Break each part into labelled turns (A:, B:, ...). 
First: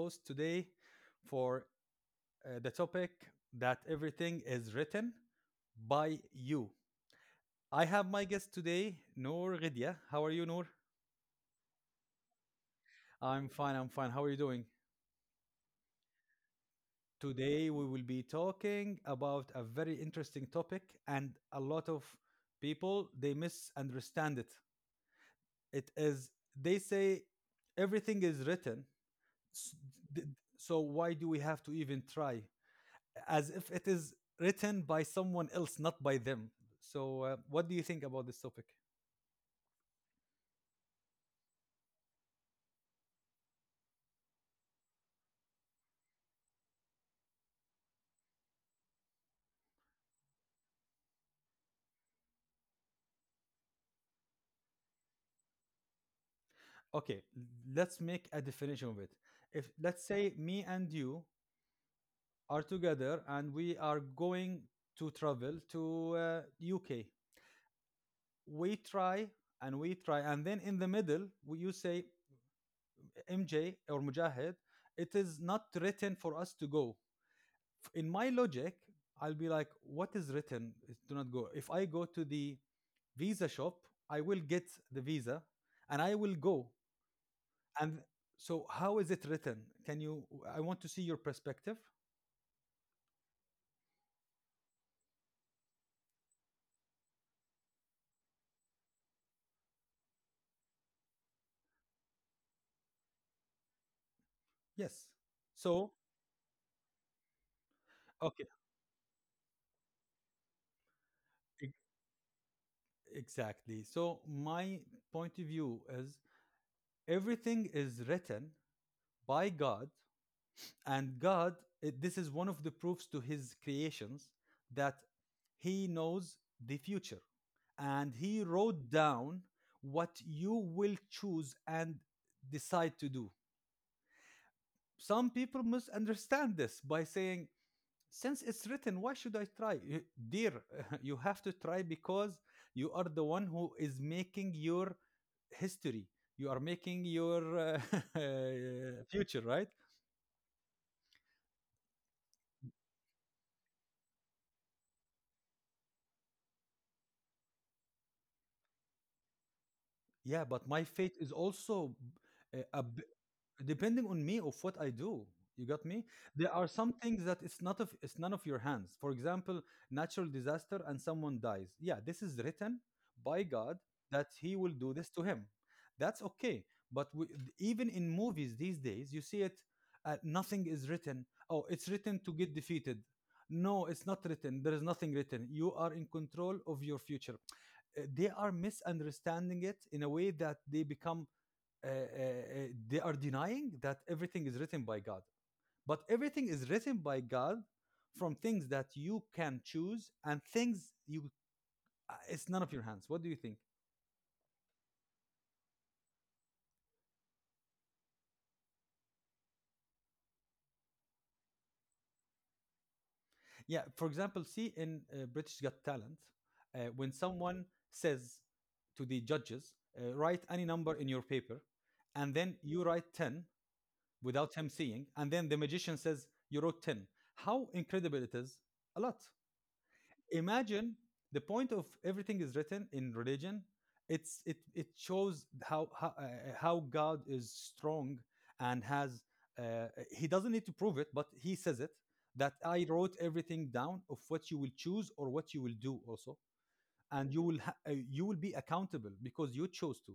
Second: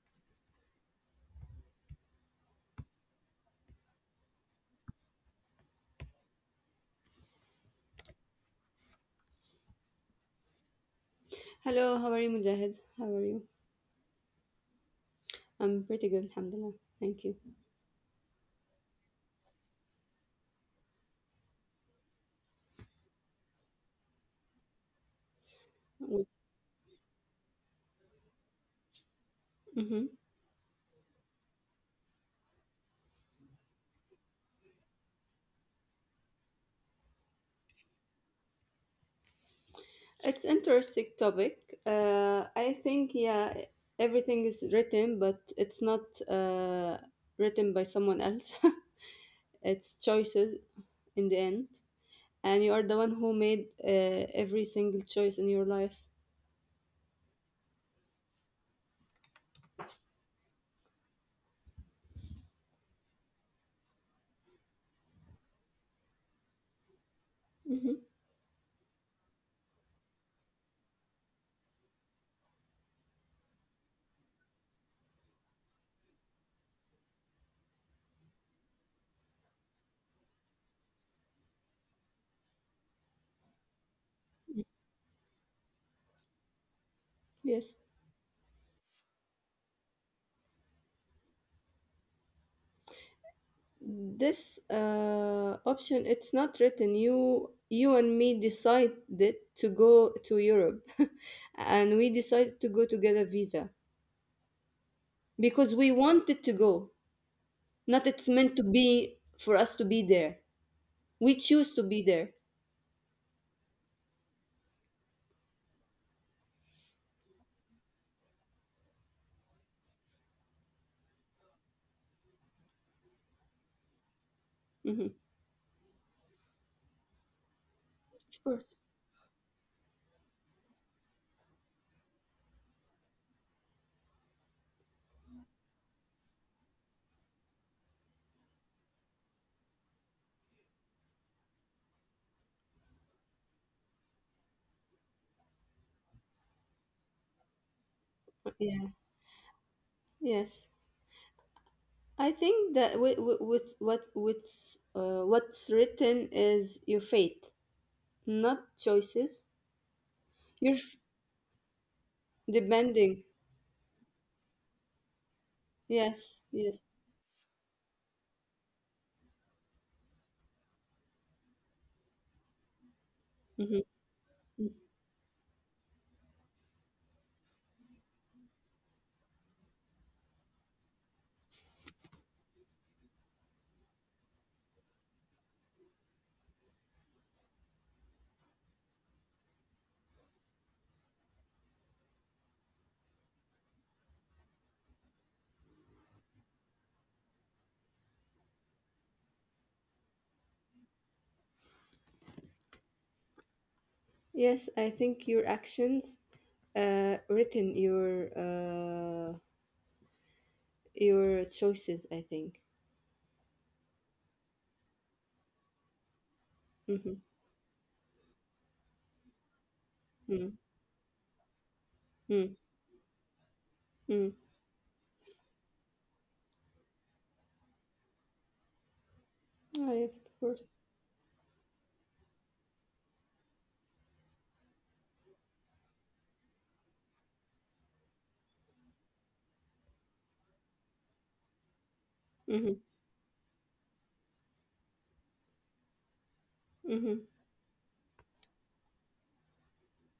A: host today for the topic that everything is written by you. I have my guest today, Noor Ghidia. How are you, Noor?
B: Hello, how are you, Mujahid? How are you?
A: I'm fine. I'm fine. How are you doing?
B: I'm pretty good, alhamdulillah. Thank you.
A: Today, we will be talking about a very interesting topic, and a lot of people they misunderstand it. It is, they say, everything is written. s-
B: Mm-hmm.
A: th- So, why do we have to even try? As if it is written by someone else, not by them. So, what do you think about this topic?
B: It's interesting topic. I think yeah, everything is written, but it's not uh, written by someone else. It's choices in the end, and you are the one who made every single choice in your life.
A: Okay, let's make a definition of it. If let's say me and you are together and we are going to travel to UK,
B: Mm-hmm.
A: we try we try, and then in the middle, you say MJ or Mujahid, it is not written for us to go. In my logic, I'll be like, what is written? Is do not go. If I go to the visa shop, I will get the visa and I will go.
B: Yes.
A: And so, how is it written? Can you? I want to see your perspective.
B: This option, it's not written. You and me decided to go to Europe, and we decided to go together visa
A: Yes.
B: because we
A: So,
B: wanted to go. Not it's
A: okay.
B: meant to be for us to be there. We choose to be there.
A: Exactly. So, my point of view is everything is written by God, and God, this is one of the proofs to his creations that
B: Hmm.
A: he knows the future and
B: Of
A: he
B: course.
A: wrote down what you will choose and decide to do. Some people misunderstand this by saying, since it's written, why should I try? Dear, you have to try because you are the one who is making your history, you are making your
B: Yeah.
A: future, right?
B: Yes. I think that with what's written is your fate, not choices.
A: Yeah, but
B: You're
A: my
B: f-
A: fate is also uh, a b-
B: Depending.
A: depending on me of what I do. You got me?
B: Yes.
A: There are
B: Yes.
A: some things that it's none of your hands. For example, natural disaster and someone dies. Yeah, this is written by God
B: Mhm.
A: that he will do this to him. That's okay. But we, even in movies these days, you see it, nothing is written. Oh, it's written to get defeated. No, it's not written. There is nothing written. You are in control of your future. They are misunderstanding it in a way that they become uh, uh, uh, they are denying that everything is written by God. But everything is written by God, from things that you can choose and things you, it's none of your hands. What do you think?
B: Yes, I think your actions written your your choices. I think.
A: Yeah, for example, see in British Got Talent,
B: Mm-hmm.
A: when someone says to the judges,
B: Mm-hmm.
A: write any number in your paper, and then you write 10
B: Mm-hmm.
A: without him seeing. And then the magician says, you wrote 10. How incredible it is! A lot.
B: Oh, yes, of course.
A: Imagine the point of everything is written in religion. It shows how how God is strong and has, uh, he doesn't need to prove it, but he says it, that
B: Mm-hmm.
A: I wrote everything down of what you will choose or what you will do also,
B: Mm-hmm.
A: and you will be accountable because you chose to.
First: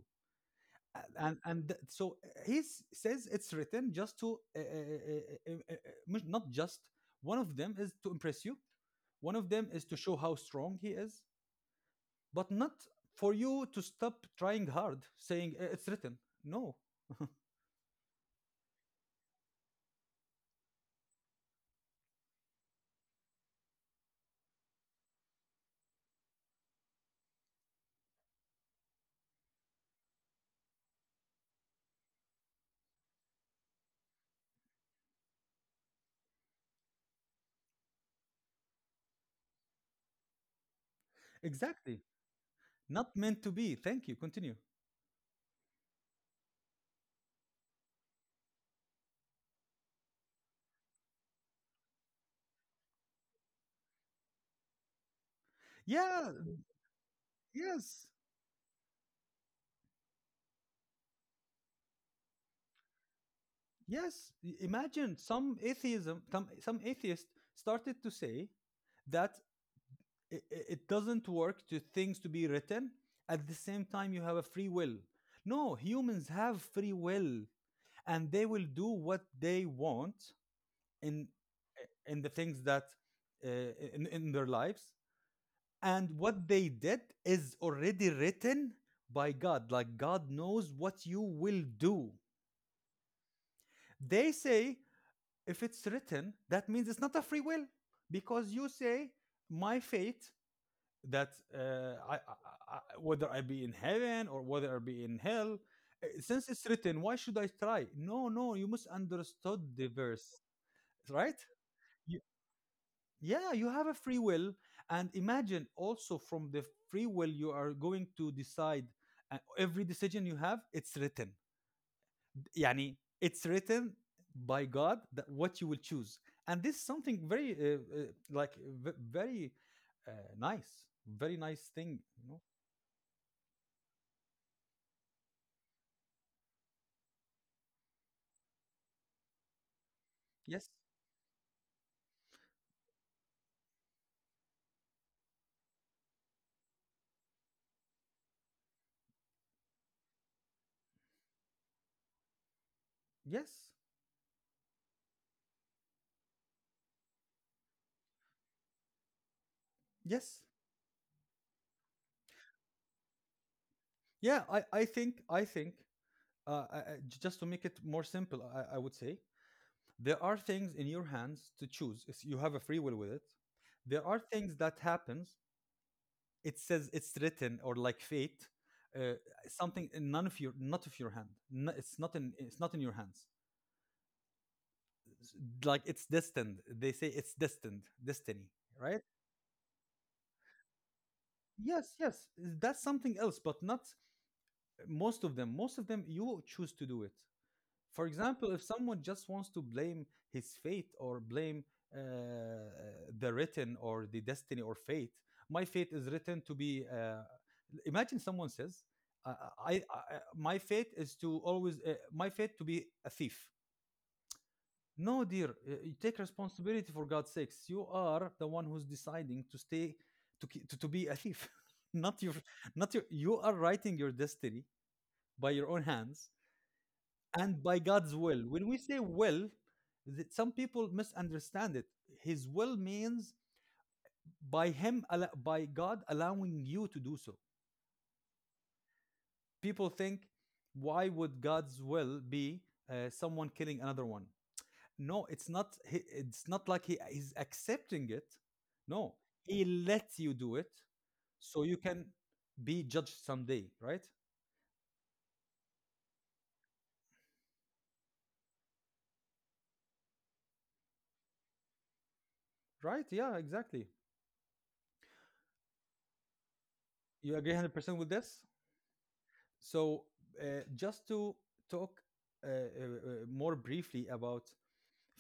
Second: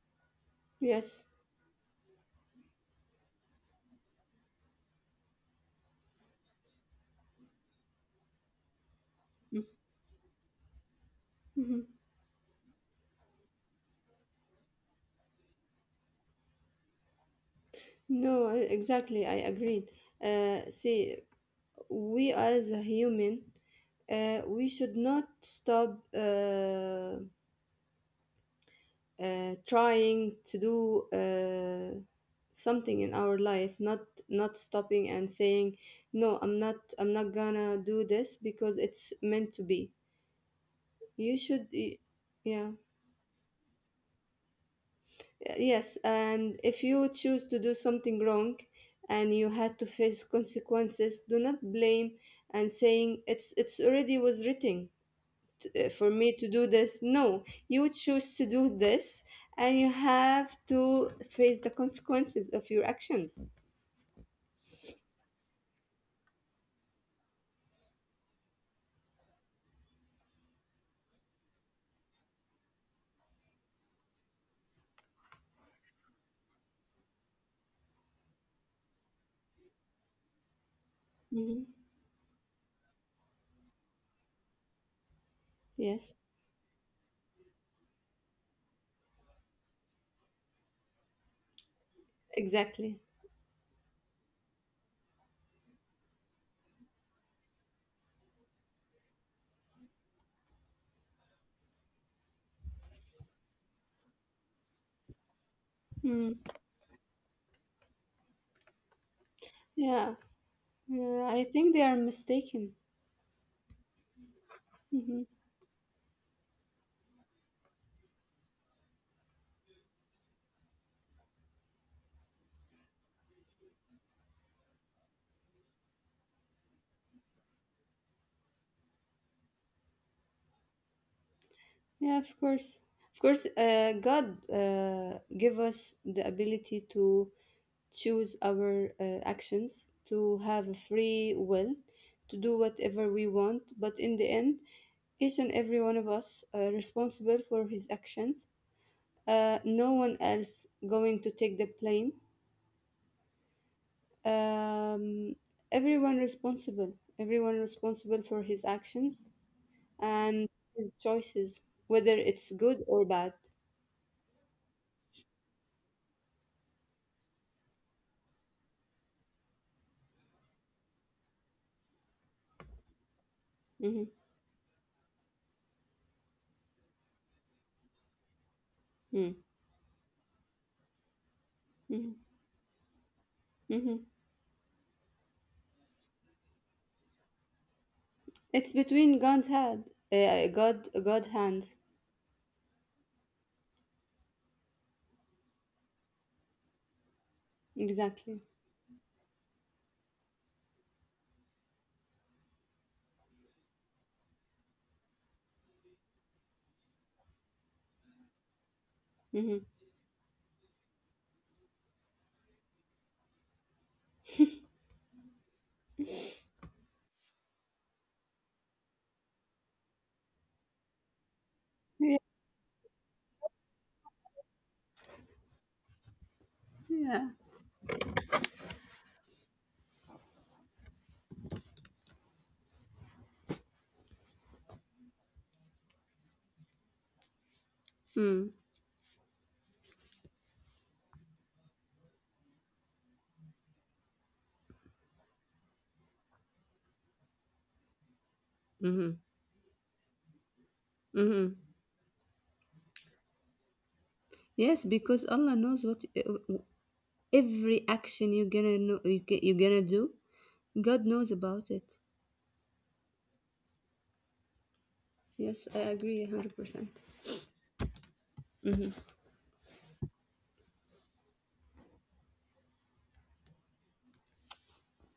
B: Yes.
A: And th- so he s- says it's written just to not just, one of them is to impress you, one of them
B: Mm-hmm.
A: is to show how strong he is,
B: Mm-hmm.
A: but not for you to stop trying hard saying, It's written." No,
B: No, exactly. I agreed. See, we as a human, we should not stop, trying to do something in our life, not stopping and saying, no, I'm not gonna do this because it's meant to be, you should
A: exactly.
B: yeah.
A: Not meant to be. Thank you, continue.
B: Yes, and if you choose to do something wrong and you had to face consequences, do not blame and saying, it's already was written for
A: Yeah.
B: me to do this. No, you
A: Yes.
B: choose to do this, and you have to face the consequences of your actions.
A: Yes, imagine some atheism, some atheist started to say that, it doesn't work to things to be written, at the same time you have a free will. No, humans have free will, and they will do what they want in
B: Hmm.
A: in the things that, in their lives, and
B: Yes,
A: what they did is already written by God, like God knows what you will do.
B: exactly.
A: They say if it's written, that means it's not a free will, because you say my fate, that I, whether I be in heaven or whether I be in hell,
B: Mm.
A: since it's written, why should I try? No, no, you must understand the
B: Yeah.
A: verse,
B: Yeah,
A: right?
B: I think they are
A: You,
B: mistaken.
A: yeah, you have a free will, and
B: Hmm.
A: imagine also from the free will you are going to decide. Every decision you have, it's written. Yani, it's written by God that what you will choose, and this is something very, like, very uh, nice, very nice thing.
B: Yeah,
A: You
B: of
A: know?
B: course. Of course, God give us the ability to choose our actions, to have
A: Yes.
B: a free will, to do whatever we want, but in the end, each and every one of us responsible for his actions. No one else going to take the blame.
A: Yes.
B: Um, Everyone responsible. Everyone responsible for his actions
A: Yes.
B: and his choices, whether it's good or bad.
A: Yeah. I think, I think, I. I- Just to make it more simple, I would say there are things in your hands to choose. It's, you have a free will with it.
B: Hmm.
A: There are things that happens. It says it's written or like fate, uh,
B: Hmm.
A: something in none of your, not of your hand. No,
B: Hmm.
A: it's not in your hands.
B: Hmm.
A: Like, it's destined. They say it's destined, destiny,
B: It's
A: right?
B: between God's hand, God hands.
A: Yes, yes. That's something else, but not most of them. Most of them, you choose to do it. For
B: Exactly.
A: example, if someone just wants to blame his fate or blame uh, the written or the destiny or fate, my fate is written to be. Imagine someone says, uh,
B: Hmm.
A: "I, my fate is to always my fate to be a thief." No, dear, you take responsibility for God's sakes. You are the one who's deciding to stay to ki- to be a thief,
B: Yeah.
A: not your not your. You are writing your destiny by your own hands,
B: Yeah.
A: and by God's will. When we say will, that some people misunderstand it. His will means by God allowing you to do so.
B: Mm,
A: People think, why would God's will be someone killing another one? No, it's not like he is accepting it.
B: mm-hmm,
A: No, he lets you do it
B: mm-hmm.
A: so you can be judged someday, right?
B: Yes, because Allah knows what every action you're gonna know, you're gonna do. God knows about it.
A: Right? Yeah, exactly.
B: Yes, I agree, 100%.
A: You agree 100% with this?
B: Mm-hmm,
A: So, just to talk more briefly about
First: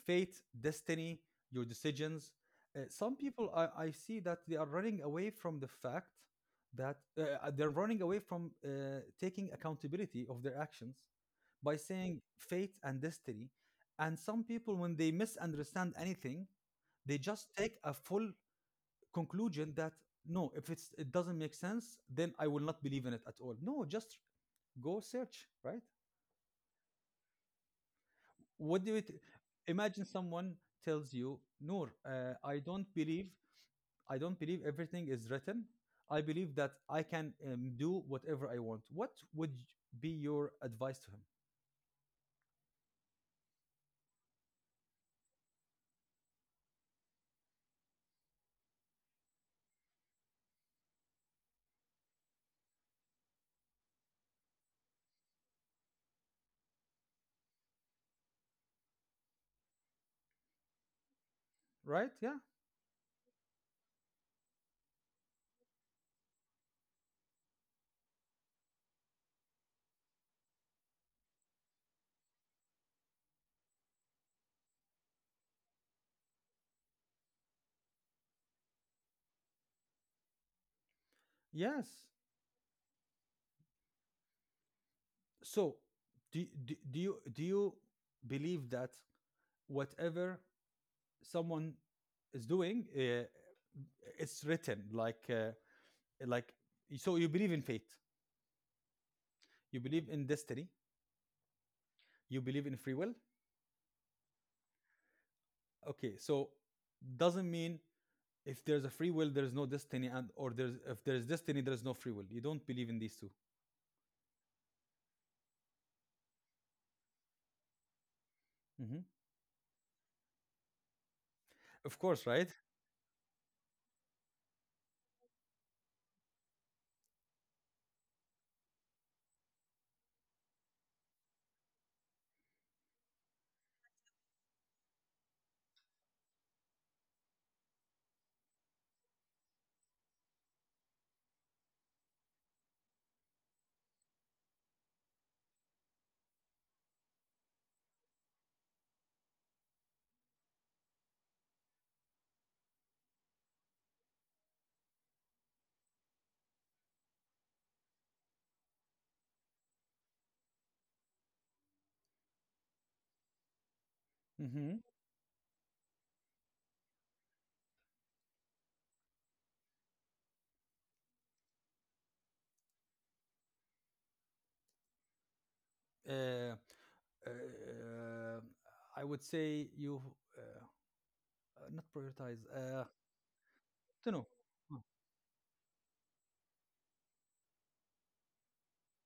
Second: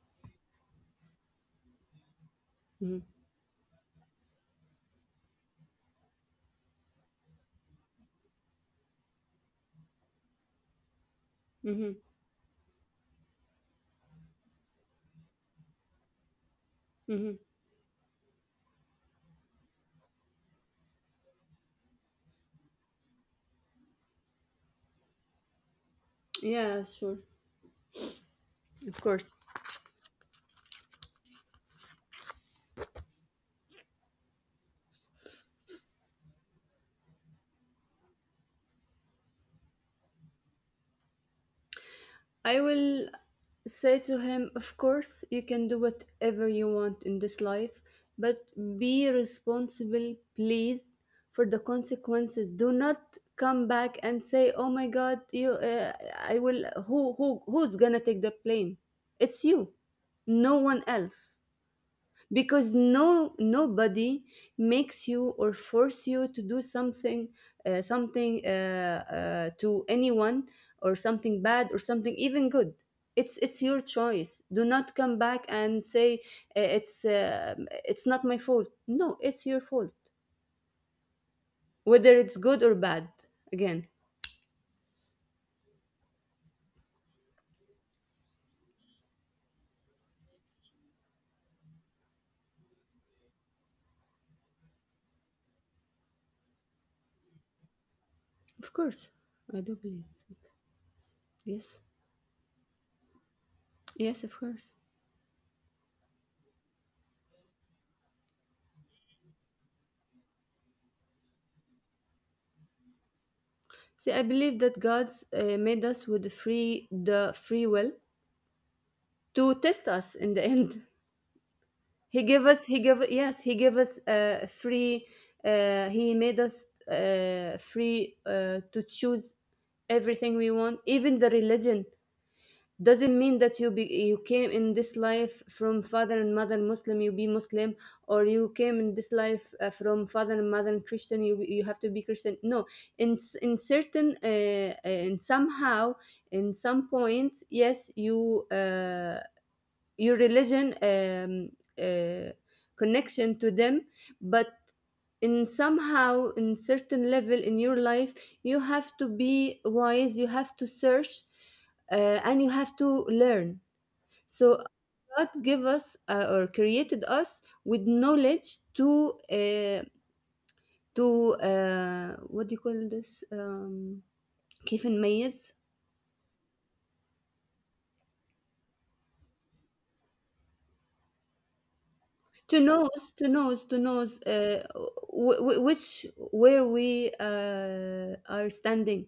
A: fate, destiny, your decisions,
B: mm-hmm,
A: some I see that they are running away from the fact that they're running away from taking accountability of their actions by
B: mm-hmm.
A: saying fate and destiny. And some people, when they misunderstand anything, they
B: Mm-hmm.
A: just take a full conclusion that, no, if it doesn't make sense, then I will not believe in it at all. No, just go search, right?
B: Yeah, sure,
A: What do
B: of
A: it?
B: course.
A: Imagine someone tells you, Noor, I don't believe everything is written. I believe that I can do whatever I want. What would be your advice to him?
B: I will say to him, of course, you can do whatever you want in this life, but be responsible, please, for the consequences. Do not come back and say, oh my God, I will, who's gonna take the blame? It's you, no one else,
A: Right? Yeah.
B: because no, nobody makes you or force you to do something something to anyone, or something bad or something even good. It's your choice. Do not come back and say, uh, it's uh, it's not my fault. No, it's your fault,
A: Yes.
B: whether it's good or bad, again.
A: So, do you do you believe that whatever someone is doing, it's written, like, like so you believe in fate,
B: Of course, I do
A: you believe
B: believe
A: in
B: it.
A: destiny,
B: Yes,
A: you believe in free will.
B: yes, of course.
A: Okay, so doesn't mean if there's a free will there's no destiny, and or there's if there's destiny there's no free will. You don't believe in these 2?
B: See, I believe that God's made us with a free the free will
A: Mhm.
B: to test us in the end.
A: Of
B: He
A: course,
B: gave
A: right.
B: us, he gave, Yes, he gave us free, he made us free to choose everything we want, even the religion. Doesn't mean that you came in this life from father and mother Muslim, you be Muslim, or you came in this life from father and mother Christian, you have to be Christian. No, in certain in somehow, in some points, yes, you. Your religion uh, connection to them, but in somehow, in certain level in your life, you have to be wise, you have to search, and you have to learn. So
A: Hmm.
B: God give us or created us with knowledge to what do you call this, كيف نميز.
A: Uh, I would say you, uh, uh, not prioritize,
B: to knows to knows to
A: don't
B: knows
A: know.
B: uh, which, where we are standing,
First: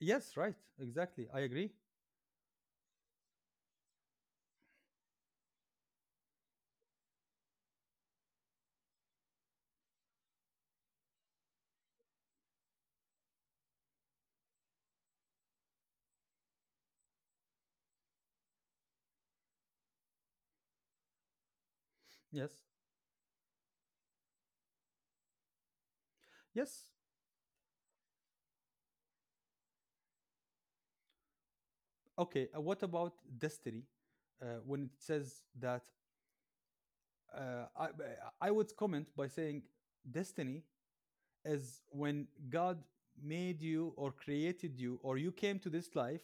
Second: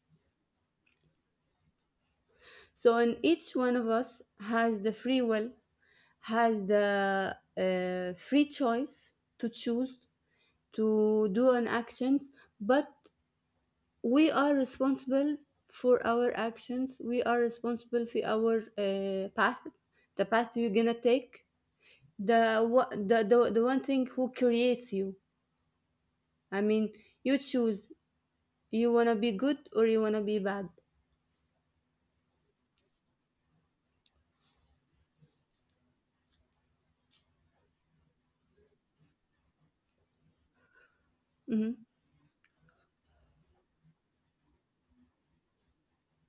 A: Yes, right, exactly, I agree.
B: so in each one of us, has the free will, has the free choice to choose, to do an actions, but we are responsible for our actions, we are responsible for our path, the path you're gonna take,
A: Yes.
B: the, wha- the one thing who creates you, I mean,
A: Yes.
B: you choose. You wanna be good or you wanna be bad.
A: Okay. What about destiny? When it says that, would comment by saying destiny
B: Mhm,
A: is when God made you or created you, or you came to this life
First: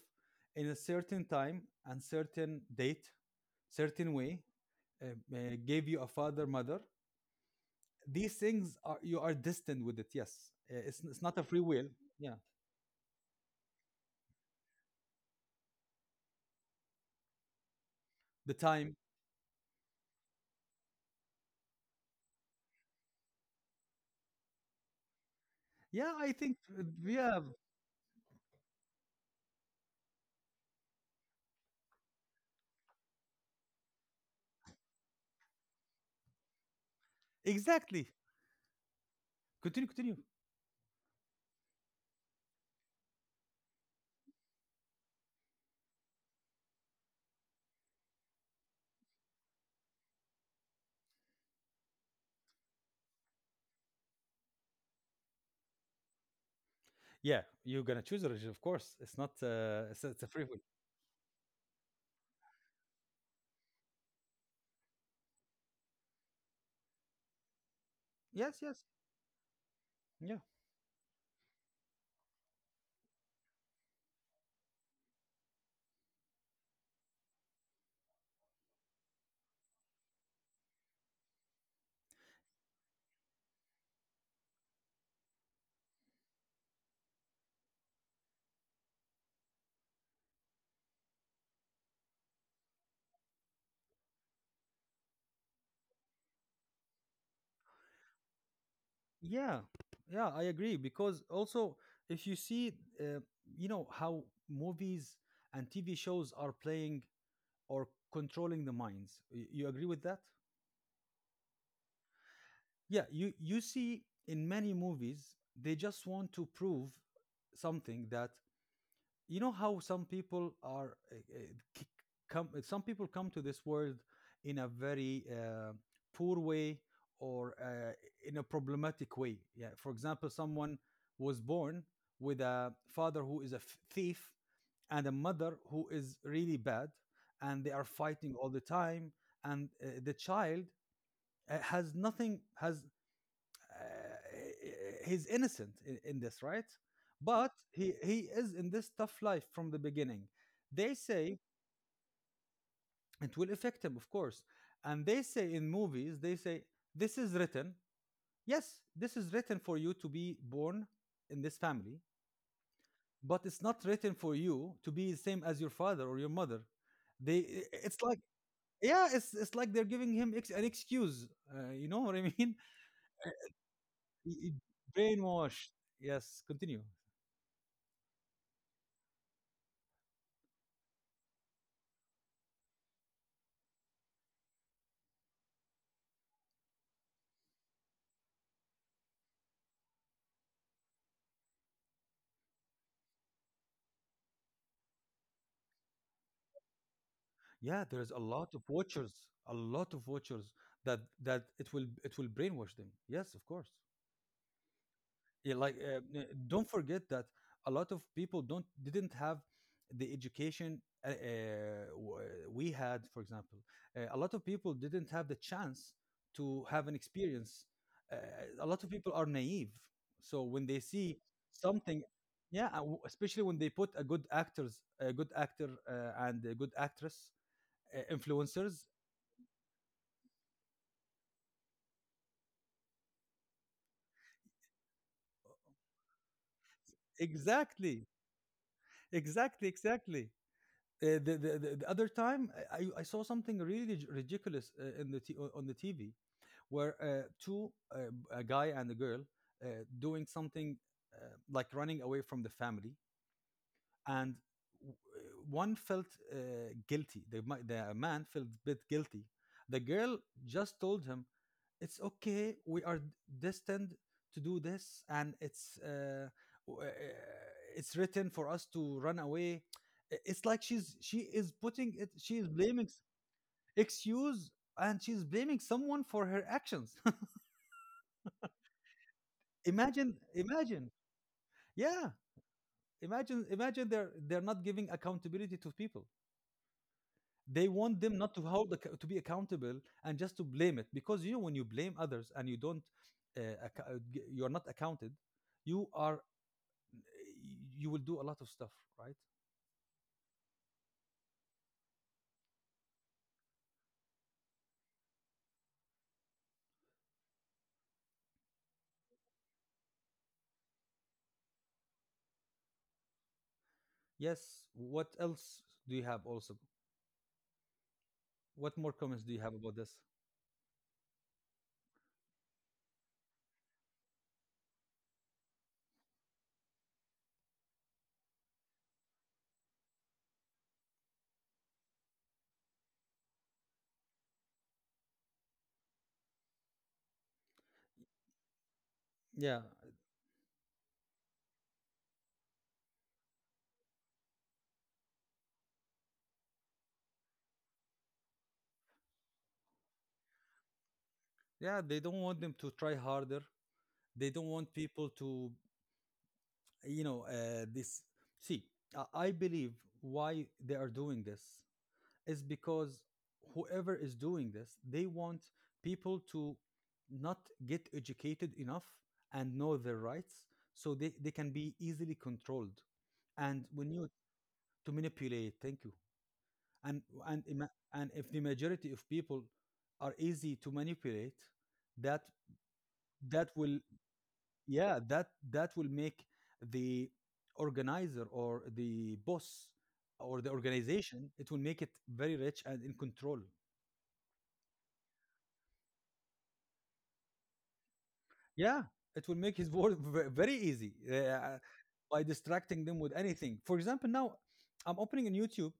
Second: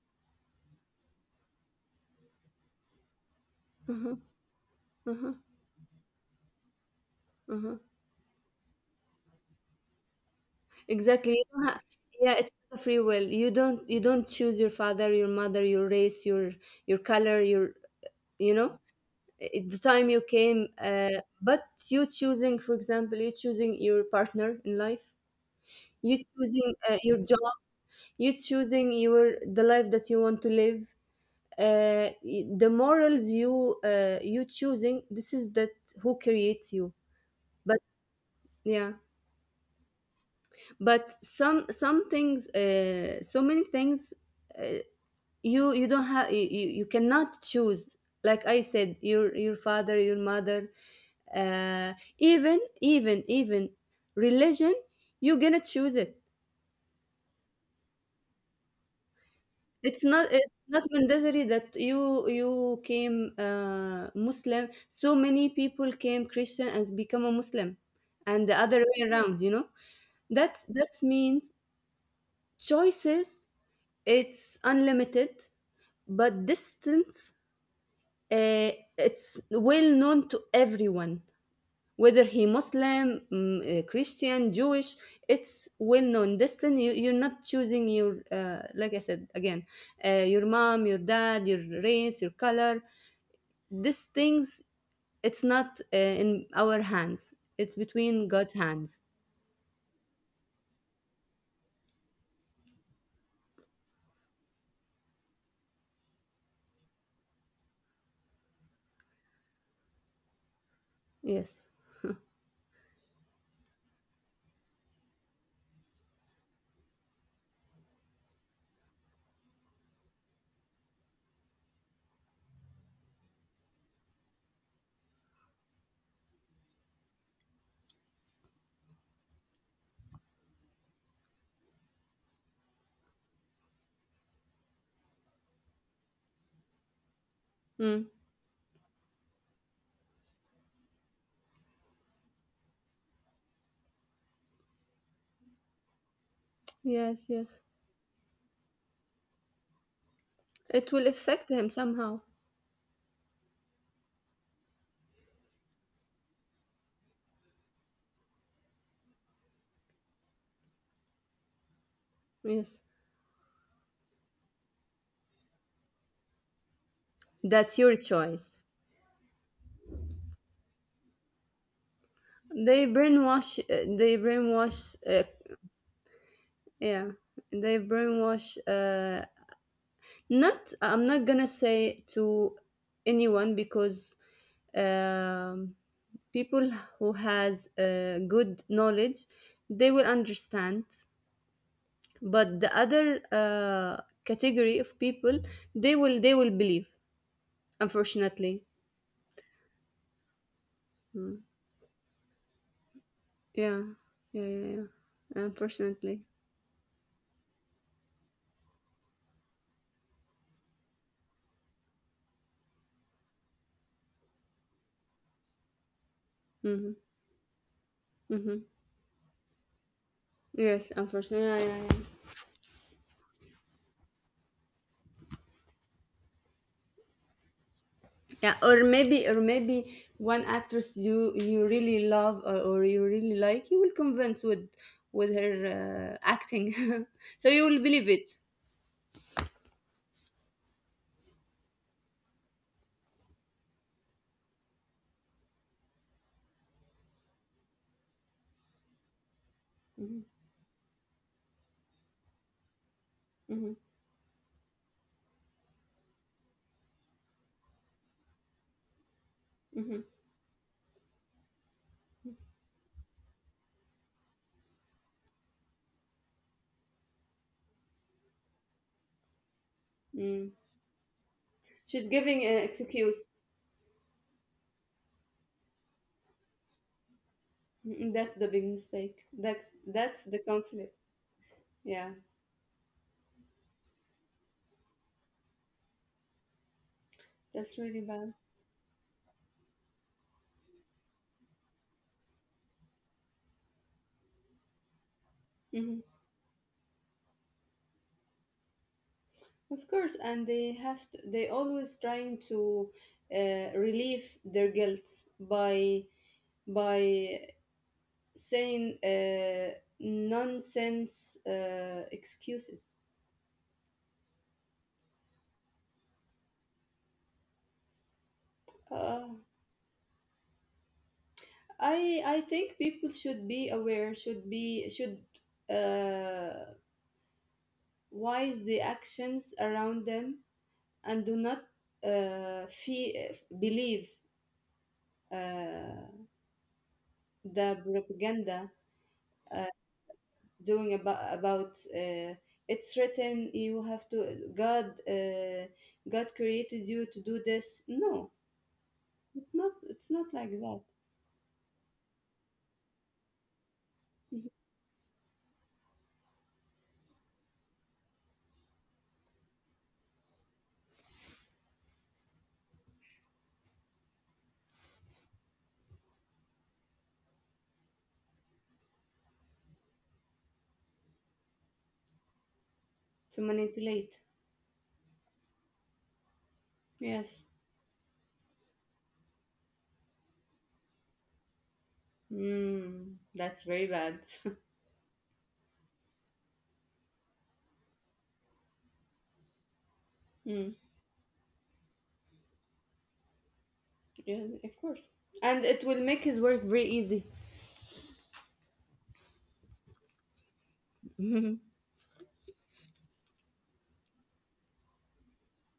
A: in a certain time and certain date, certain
B: mhm,
A: way, uh,
B: mhm,
A: uh, gave you a father, mother.
B: mhm.
A: These things are, you are destined with it. Yes, it's
B: Exactly.
A: not
B: You
A: a free
B: don't ha
A: will.
B: Yeah,
A: Yeah,
B: it's a free will. You don't choose your father, your mother, your race, your color, your, you
A: the
B: know,
A: time.
B: it, the time you came. But you choosing, for example, you choosing your partner in life.
A: Yeah,
B: You
A: I think.
B: choosing your
A: Yeah,
B: job. You choosing your the life that you want to live. The morals you, you choosing. This is that who creates you. But
A: exactly.
B: yeah.
A: Continue, continue.
B: But some things, so many things, uh, you cannot choose, like I said, your father, your mother, uh, even religion, you gonna choose it.
A: Yeah, you're gonna choose a religion, of course. It's not. It's,
B: it's
A: it's a
B: not
A: free will.
B: it's not mandatory that you came Muslim. So many people came Christian and become a Muslim, and
A: Yes,
B: the other
A: yes,
B: way around, you know.
A: yeah,
B: That means choices. It's unlimited. But distance, uh, it's well known to everyone, whether he Muslim, Christian, Jewish. It's well known. Distance, you're not choosing your, like I said again, your mom, your dad, your race, your color. These things, it's not in our hands. It's between God's hands.
A: yeah, yeah. I agree because also if you see, uh, you know how movies and TV shows are playing or controlling the minds. You agree with that?
B: Yes.
A: Yeah. You see in many movies they just want to prove something, that, you know how some people are k- come, some people come to this world in a very poor way, or in a problematic way. Yeah, for example, someone was born with a father who is a thief, and a mother who is really bad, and they
B: Mm.
A: are fighting all the time, and the child has nothing has uh, he's innocent in this, right?
B: Yes,
A: But
B: yes.
A: he is in this tough life from the beginning. They
B: It will
A: say
B: affect him somehow.
A: it will affect him, of course, and they say in movies they say this is written. Yes, this is written for you to be born in this family,
B: Yes.
A: but it's not written for you to be the same as your father or your mother.
B: That's your
A: It's like,
B: choice.
A: yeah, it's like they're giving him an excuse. You know what I mean?
B: They brainwash. They
A: He
B: brainwash.
A: Brainwashed. Yes, continue.
B: Yeah, they brainwash. Not. I'm not gonna say to anyone, because um, people who has good knowledge, they will understand. But the other category of people, they will believe.
A: Yeah, there's a lot
B: Unfortunately.
A: of watchers, a lot of watchers that
B: Mm.
A: that it will brainwash them. Yes, of course.
B: Yeah. Yeah. Yeah. Yeah.
A: Yeah, like
B: Unfortunately.
A: don't forget that a lot of people don't didn't have the education we had, for example. A lot of people didn't have the chance to have
B: Mm-hmm.
A: an experience. Uh,
B: Mm-hmm.
A: a lot of people are naive, so when they
B: Yes.
A: see
B: Unfortunately. Yeah. Yeah. Yeah.
A: something, yeah, especially when they put a good actors, a good actor, and a good actress,
B: Yeah, or
A: influencers.
B: maybe, one actress you really love, or you really like, you will convince with her acting, so you will believe
A: Exactly,
B: it.
A: exactly, exactly. Uh, the, the other time I saw something really ridiculous on the TV where two a guy and a girl, uh, doing
B: Hmm.
A: something, like running away from the family,
B: Hmm.
A: and one felt uh, guilty. The man felt a bit guilty. The
B: Hmm.
A: girl just told him, "It's okay. We are destined to do this, and w- uh, it's written for us to run away."
B: Mm.
A: It's like she is putting
B: She's
A: it. She
B: giving
A: is
B: an
A: blaming
B: excuse.
A: excuse, and she's blaming someone for her actions.
B: Mhm. That's the big mistake. That's
A: Imagine,
B: that's the
A: imagine,
B: conflict. Yeah,
A: yeah. Imagine, imagine they're not giving accountability to people. They
B: that's really
A: want them
B: bad.
A: not to hold acc- to be accountable and just to blame it, because you know, when you blame others and you don't you are not accounted, you
B: Hmm.
A: are, you will do a lot of stuff, right?
B: Of course, and they always trying to relieve their guilt by by saying nonsense excuses.
A: Yes, what else do you have also, what more comments
B: Uh,
A: do you have about this?
B: I think people should be aware, should uh, wise the actions around them, and do not uh, fee- believe uh, the propaganda
A: Yeah,
B: uh, doing about. It's written, you have to God, God created you to do this. No, not, it's not like that.
A: yeah, they don't want them to try harder. They don't want people to, you know, this, see, I believe why they are doing this is because whoever is doing this, they want people to not get educated enough and know their rights, so they can be easily controlled.
B: To
A: And when you,
B: manipulate.
A: to manipulate, thank you. And and
B: Yes.
A: ima- and if the majority of people are easy to manipulate, that
B: Mm,
A: that
B: that's
A: will
B: very bad.
A: yeah, that will make the organizer or the boss or the
B: mm,
A: organization, it will make it very rich and in control.
B: yeah, of course. And it will make his work very easy.
A: Yeah, it will make his work very easy, by distracting them with anything. For example, now I'm opening in YouTube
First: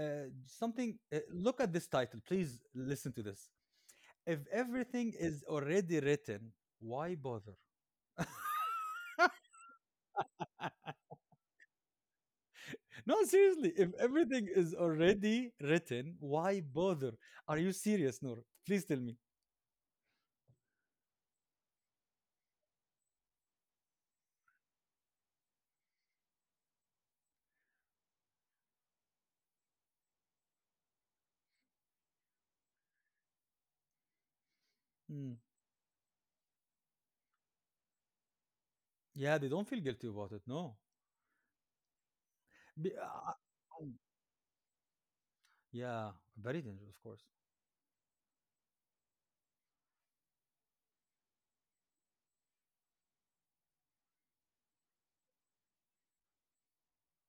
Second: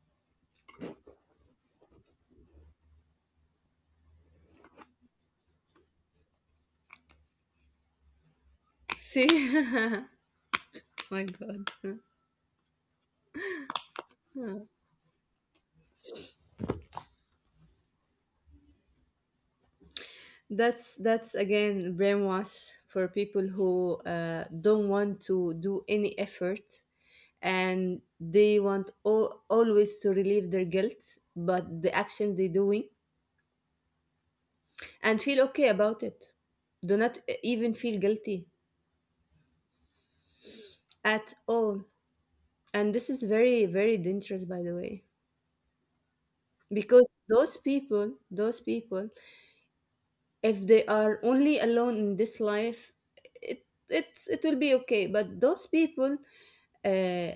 A: something. Look at this title. Please listen to this. If everything is already written, why bother?
B: See? My God.
A: No, seriously. If everything is already written, why bother? Are you serious, Noor? Please tell me.
B: That's again brainwash for people who don't want to do any effort, and they want always to relieve their guilt, but the action they're doing, and
A: Mm.
B: feel okay about it. Do not even feel guilty
A: Yeah, they don't feel guilty about it. No.
B: at all. And
A: Be-
B: this is
A: uh,
B: very, very dangerous, by the way,
A: yeah, very dangerous, of
B: because
A: course.
B: those people, if they are only alone in this life, it it will be okay, but those people, uh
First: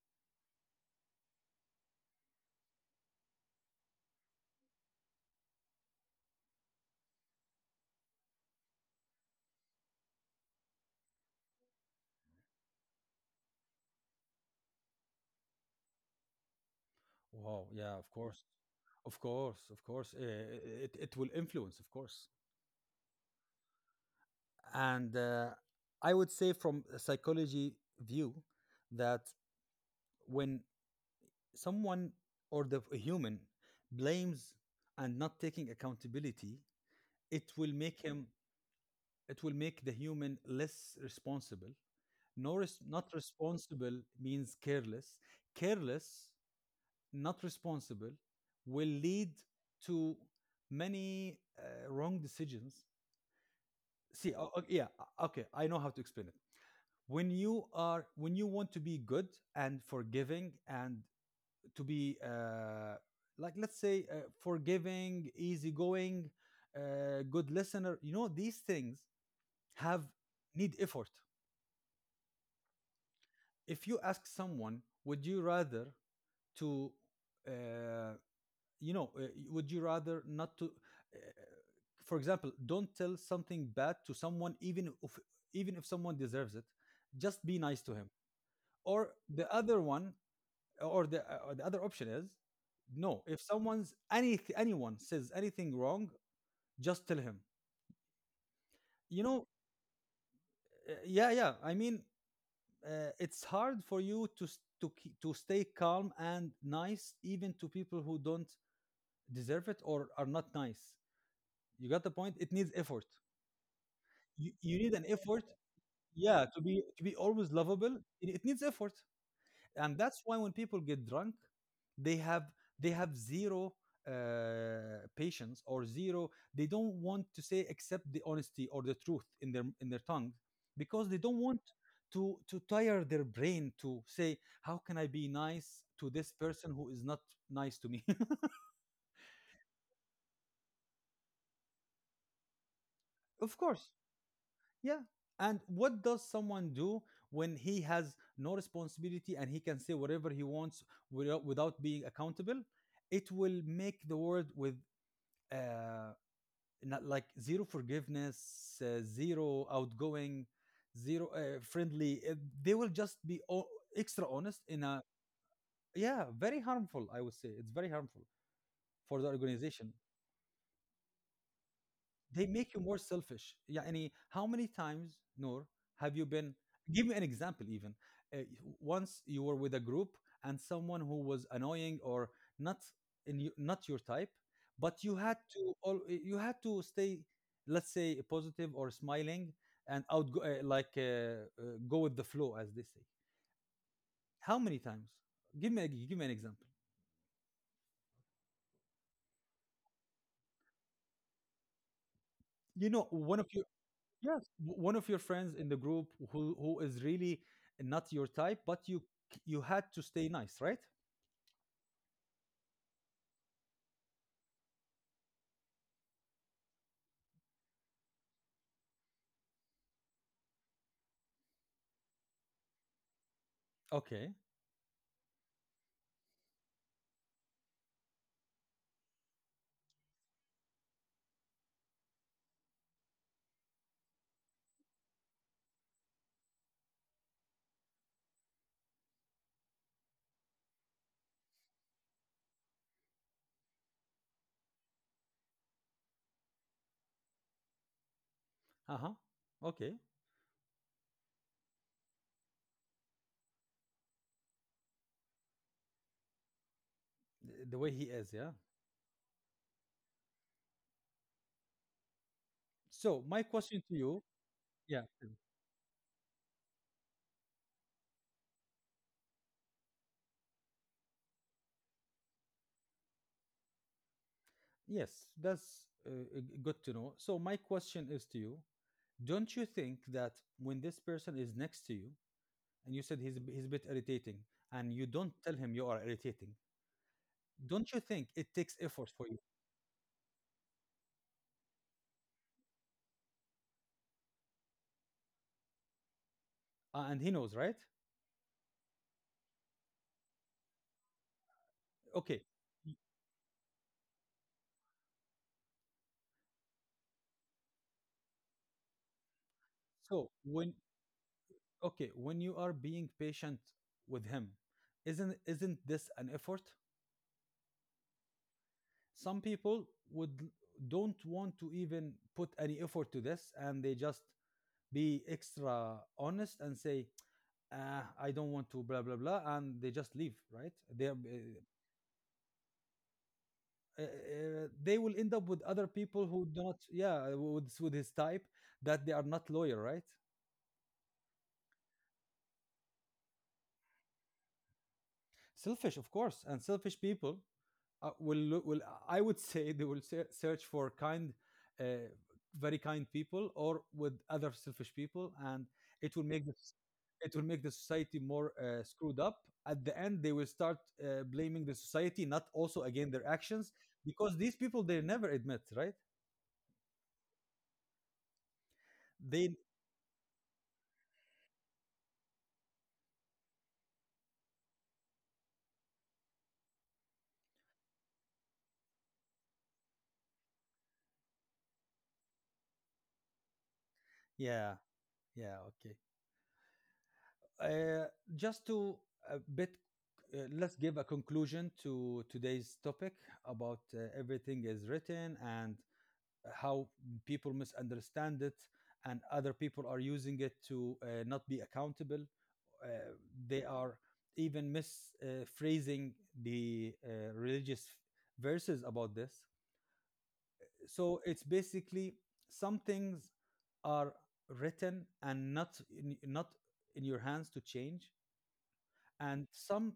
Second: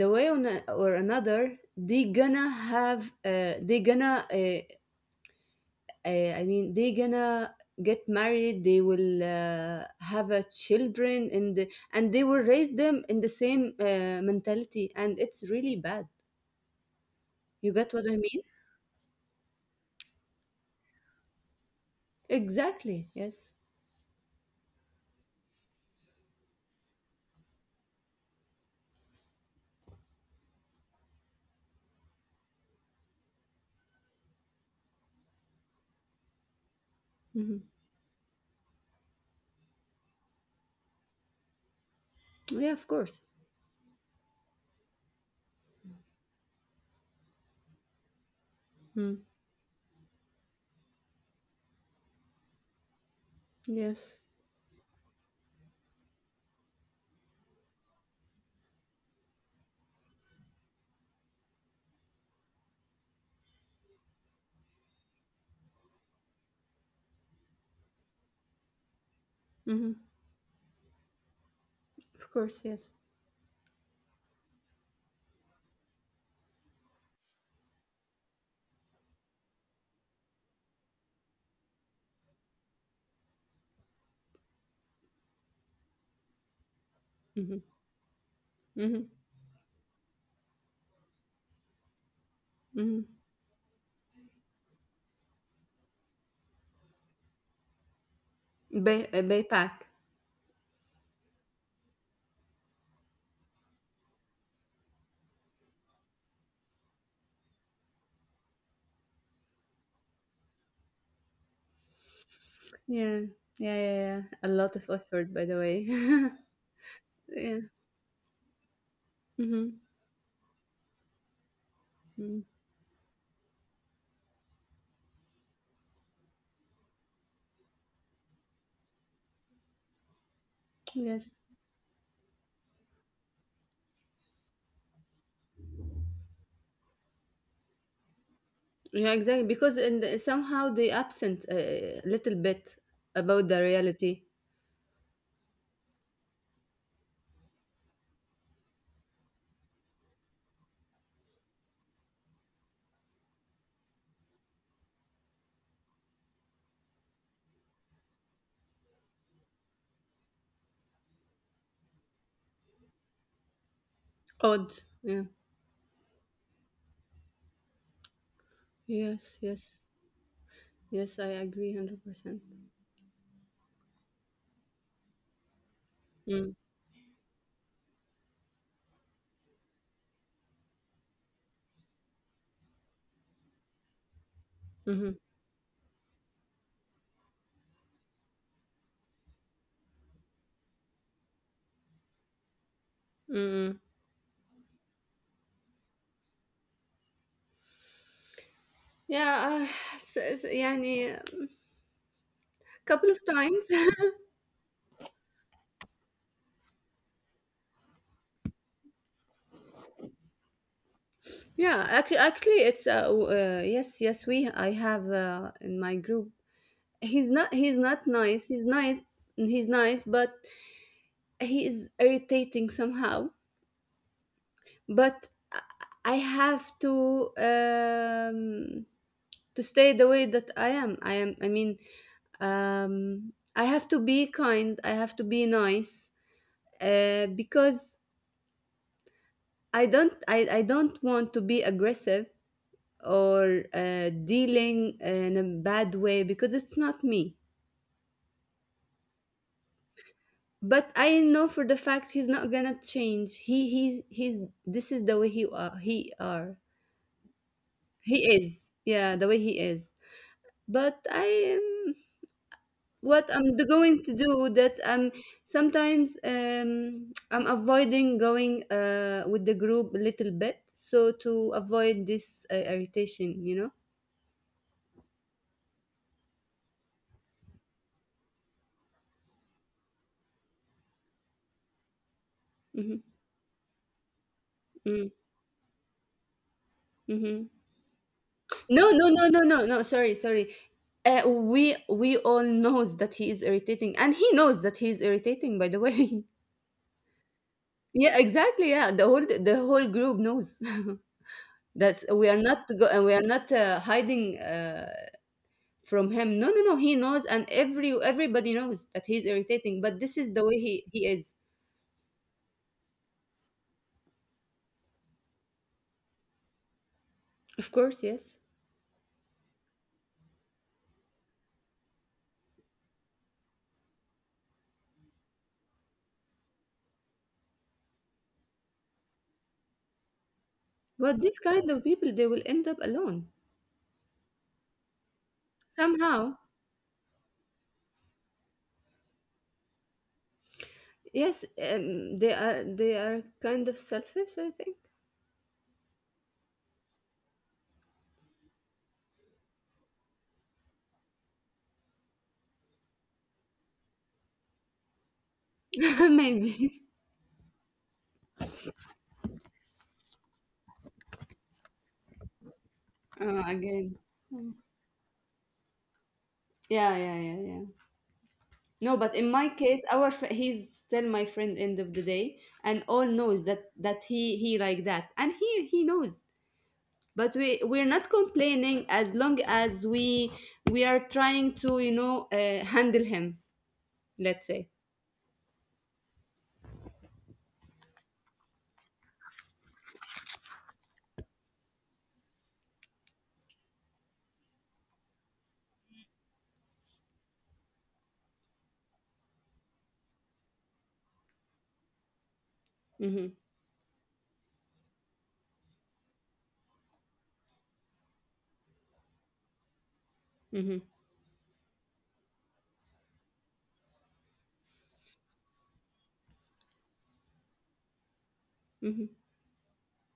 B: the way, or another, they gonna have they gonna I mean, they gonna get married, they will have a children, and they will raise them in the same mentality, and it's really bad.
A: Wow.
B: You get
A: Yeah,
B: what
A: of
B: I
A: course.
B: mean?
A: Of course, of course. It, it will influence, of course.
B: Exactly. Yes.
A: And I would say, from a psychology view, that when someone or the a human blames and not taking accountability,
B: Hmm.
A: it will make him, it will make the human less responsible. No,
B: Yeah. Of course.
A: not responsible means careless. Careless, not responsible, will
B: Mm.
A: lead to many wrong decisions.
B: Yes.
A: See, yeah, okay, I know how to explain it. When you are, when you want to be good and forgiving and to be like, let's say, forgiving, easygoing, good listener, you know, these things
B: Hmm.
A: have, need effort.
B: Of course. Yes.
A: If you ask someone, would you rather to, uh, would you rather not to, for example, don't tell something bad to someone, even if, even if someone deserves it, just be
B: Hmm.
A: nice to him,
B: Hmm.
A: or the other one, or the other option is
B: Hmm.
A: no, if someone's, any anyone says anything wrong, just tell him, you know.
B: Baypack.
A: Yeah, yeah, I mean, it's hard for you to to keep, to stay calm and nice even to people who don't deserve it or are not nice. You got the point, it needs effort.
B: Yeah. Yeah. Yeah. Yeah. A
A: you,
B: lot
A: you
B: of
A: need an
B: effort,
A: effort,
B: by the way.
A: yeah, to be, to be always
B: Yeah.
A: lovable, it needs effort.
B: Hmm.
A: And that's why when people get drunk, they have,
B: Mm.
A: they have zero patience, or zero, they don't want to say, accept the honesty or the truth in their, in their tongue, because they
B: Yes.
A: don't want to tire their brain to say, how can I be nice to this person who is not nice to me.
B: Yeah. Exactly. Because, and somehow they absent a little bit about
A: Of
B: the
A: course.
B: reality.
A: Yeah. And what does someone do when he has no responsibility and he can say whatever he wants without, without being accountable? It will make the world with uh, not like zero forgiveness, zero outgoing, zero friendly. They will just be extra honest
B: Odd.
A: in a,
B: Yeah.
A: yeah, very harmful, I would say. It's very harmful for the
B: Yes. Yes.
A: organization.
B: Yes. I agree. 100%.
A: They make you more selfish. يعني, how many times, Noor, have you
B: Mm.
A: been? Give me an example, even. Uh, Once you were with a group and someone who was annoying or not in you, not your type, but
B: Mm-hmm.
A: you had to, all you had to stay, let's say, positive or smiling and outgo like, go with the flow, as they say.
B: Mm-hmm.
A: How many times? Give me a, give me an example.
B: Yeah. Uh, يعني.
A: You
B: Couple
A: know,
B: of
A: one of
B: times.
A: your, yes, one of your friends in the group who is really not your type, but you had to stay nice, right?
B: Yeah, actually, yes, yes, we I have in my group. He's not nice. He's nice. He's nice, but he is irritating somehow.
A: Okay.
B: But I I have to, um to stay the way that I am. I am, I mean, I have to be kind. I have to be nice. Because I don't want to be aggressive, or dealing in a bad way, because it's not me.
A: Uh huh. Okay.
B: But I know for the fact he's not gonna change, he he's this is the way he are.
A: The way he
B: He
A: is, yeah.
B: is, yeah, the way he is. But I am.
A: So
B: What
A: my
B: I'm
A: question to
B: going to
A: you,
B: do, that
A: yeah,
B: I'm sometimes, I'm avoiding going with the group a little bit, so to avoid this irritation.
A: yes, that's good to know. So my question is to you: don't you think that when this person is next to you, and
B: Mm-hmm,
A: you said he's a he's a bit irritating, and you
B: mm-hmm.
A: don't tell him you are irritating,
B: Mm-hmm.
A: don't you think it takes
B: No, no,
A: effort for
B: no,
A: you?
B: no, no, no. Sorry, sorry. We all knows that he is irritating, and he knows that he is irritating. By the way,
A: And he knows, right?
B: yeah, exactly. Yeah, the whole group knows. That's, we
A: Okay.
B: are not
A: y-
B: go, and we are not hiding from him. No, no, no. He knows, and everybody knows that he's irritating. But this
A: So
B: is the way
A: when,
B: he is.
A: okay, when you are being patient with him, isn't this an effort?
B: Of course, yes.
A: Some people would, don't want to even put any effort to this, and they just be extra honest and say, I don't want to blah blah blah, and they just leave, right?
B: But this kind of people, they will end up alone
A: They will end up with other people
B: somehow.
A: who do not, yeah, with his type, that they are not loyal, right?
B: Yes, they are kind of selfish. I think.
A: Selfish, of course, and selfish people will look, will, I would say they will search for kind, uh, very kind people, or with other selfish people, and it will make
B: Maybe.
A: this it will make the society more screwed up. At the end, they will start blaming the society, not also again their actions,
B: Again.
A: because these people, they never admit, right?
B: Yeah, yeah, yeah, yeah. No, but in my
A: They,
B: case, he's still my friend, end of the day, and all knows that he like that, and he knows. But we're not complaining, as long as we are trying to, handle him. Let's say.
A: yeah yeah okay. Uh, just to a bit. Let's give a conclusion to today's topic about everything is written and how people misunderstand it, and other people are using it to not be accountable, uh,
B: Mhm.
A: they are even misphrasing the religious verses about this.
B: Mhm.
A: So it's basically, some things are written and not in, not in your hands to change,
B: Mhm.
A: and some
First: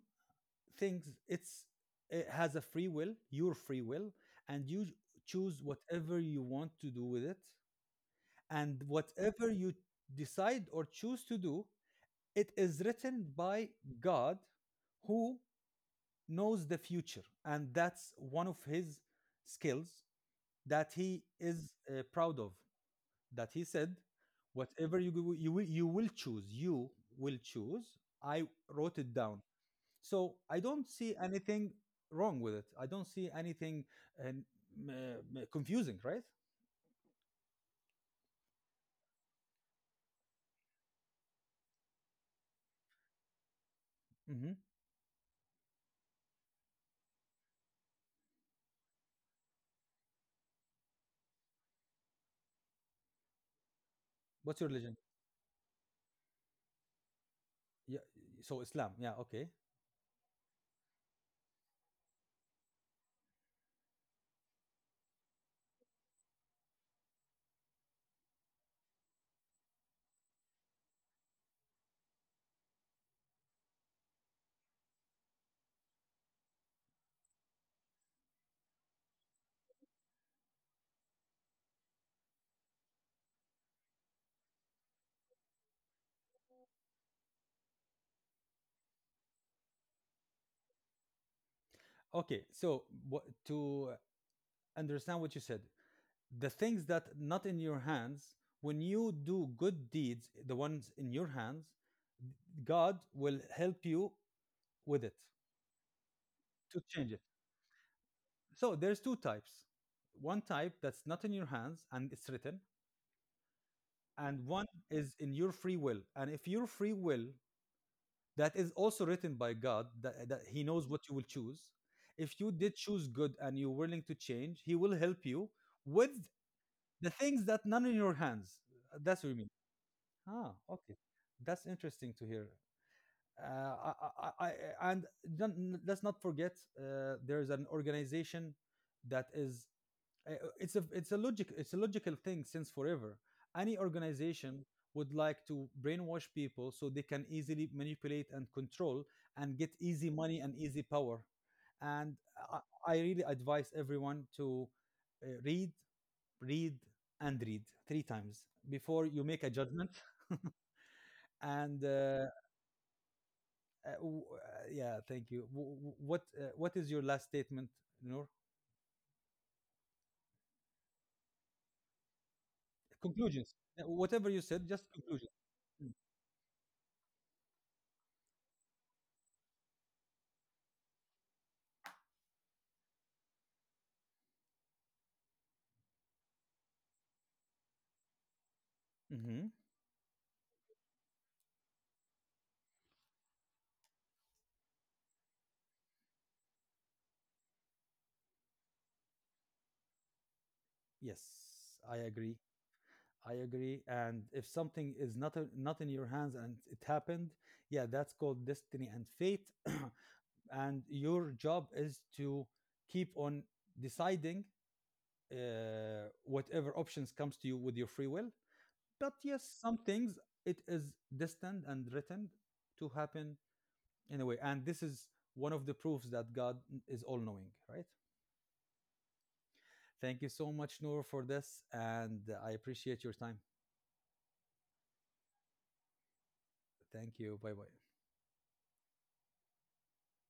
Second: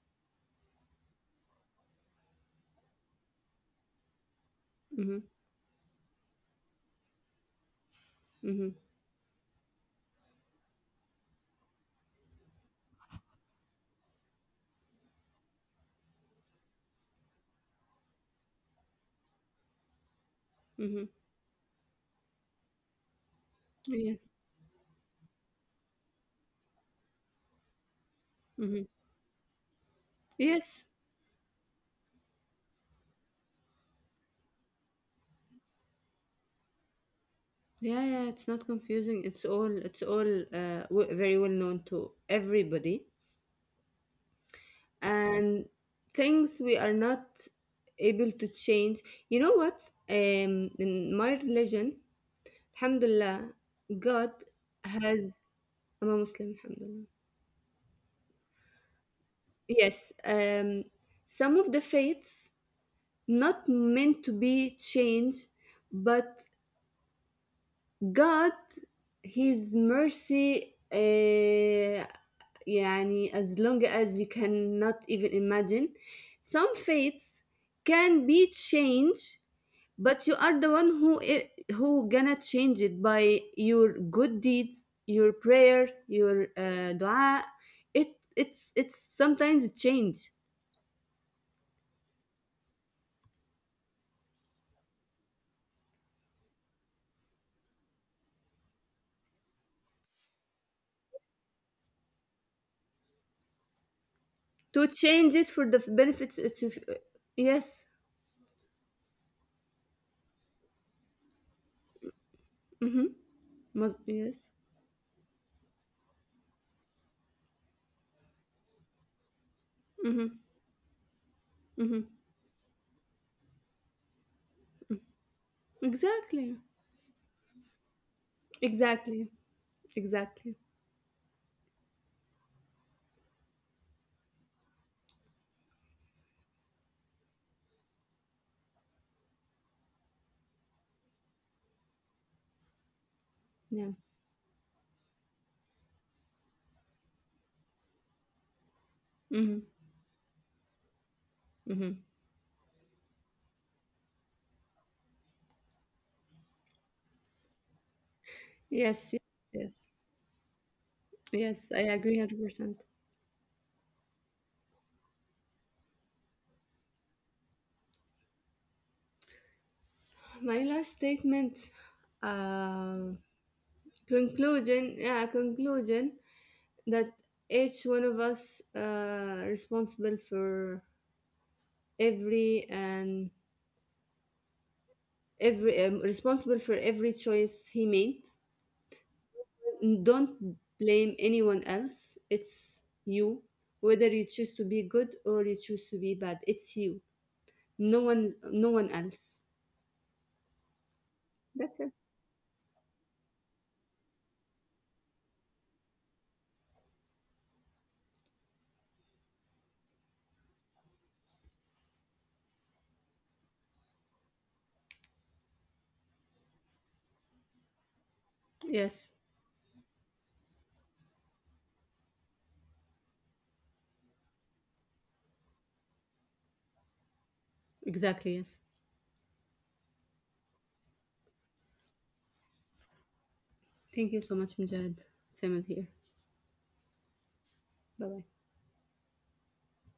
A: things, it's, it has a free will, your free will, and you
B: Mhm.
A: choose whatever you want to do with it.
B: Mhm.
A: And whatever you decide or choose to do, it is written by God, who knows the future, and that's one of his skills that
B: Mhm.
A: he is proud of, that he said,
B: Yeah.
A: whatever you will choose, you will choose, I
B: Mhm.
A: wrote it down. So I
B: Yes.
A: don't see anything wrong with it, I don't see anything uh, m- confusing, right?
B: Yeah, yeah, it's not confusing. It's all, very well known to everybody.
A: Hmm,
B: And things we are not able to change. You know what? In my religion, Alhamdulillah, God
A: what's your religion?
B: has. I'm a Muslim, Alhamdulillah.
A: Yeah, so Islam, yeah, okay.
B: Yes, some of the faiths not meant to be changed, but God, His mercy. يعني, as long as you cannot even imagine, some faiths can be changed. But you are the one who, who gonna change it by your good deeds, your prayer, your dua. It it's sometimes change,
A: Okay, so to understand what you said, the things that not in your hands, when you do good deeds, the ones in your hands, God will help you with
B: to
A: it
B: change it for the benefits.
A: to
B: It's, if-
A: change it.
B: Yes.
A: So there's two types. One type that's not in your hands and it's written,
B: Mm-hmm. Must,
A: and one
B: yes.
A: is in your free will. And if your free will, that is also written by God, that He
B: Mm-hmm.
A: knows what you will choose. If
B: Mm-hmm.
A: you did choose good and you're willing to change, He will help you with
B: Exactly.
A: the things that none in your hands. That's what you mean.
B: Exactly.
A: Ah,
B: Exactly.
A: okay. That's interesting to hear. Uh, I, I, and Don't, let's not forget, there is an organization that is uh, it's a, it's a logic, it's a logical thing since forever. Any
B: Yeah.
A: organization would like to brainwash people so they can easily manipulate and control and get
B: Mm-hmm.
A: easy money and easy power. And I really advise everyone to uh, read read and read three times before
B: Yes.
A: you
B: Yes.
A: make a judgment.
B: Yes.
A: And
B: Yes, I agree, 100%.
A: yeah, thank you. What is your last statement, Noor?
B: My last statement. Uh,
A: Conclusions, whatever you said, just
B: Conclusion.
A: conclusions.
B: Yeah.
A: Mm.
B: Conclusion. That each one of us responsible for every and every responsible for every choice he made.
A: Mhm.
B: Don't blame anyone else, it's you. Whether you choose to be good or you choose to be bad, it's you, no one else.
A: Yes, I
B: That's it.
A: agree. I agree. And if something is not a, not in your hands and it happened, yeah, that's called destiny and fate. And your job is to keep on deciding whatever options comes to you with your free will. But
B: Yes,
A: yes, some things, it is destined and written to happen in a way. And this is one of the proofs that God is all knowing, right?
B: exactly, yes.
A: Thank you so much, Noor, for this. And I appreciate your time.
B: Thank you so much, Mujahid. Same here.
A: Thank you. Bye bye.
B: Bye bye.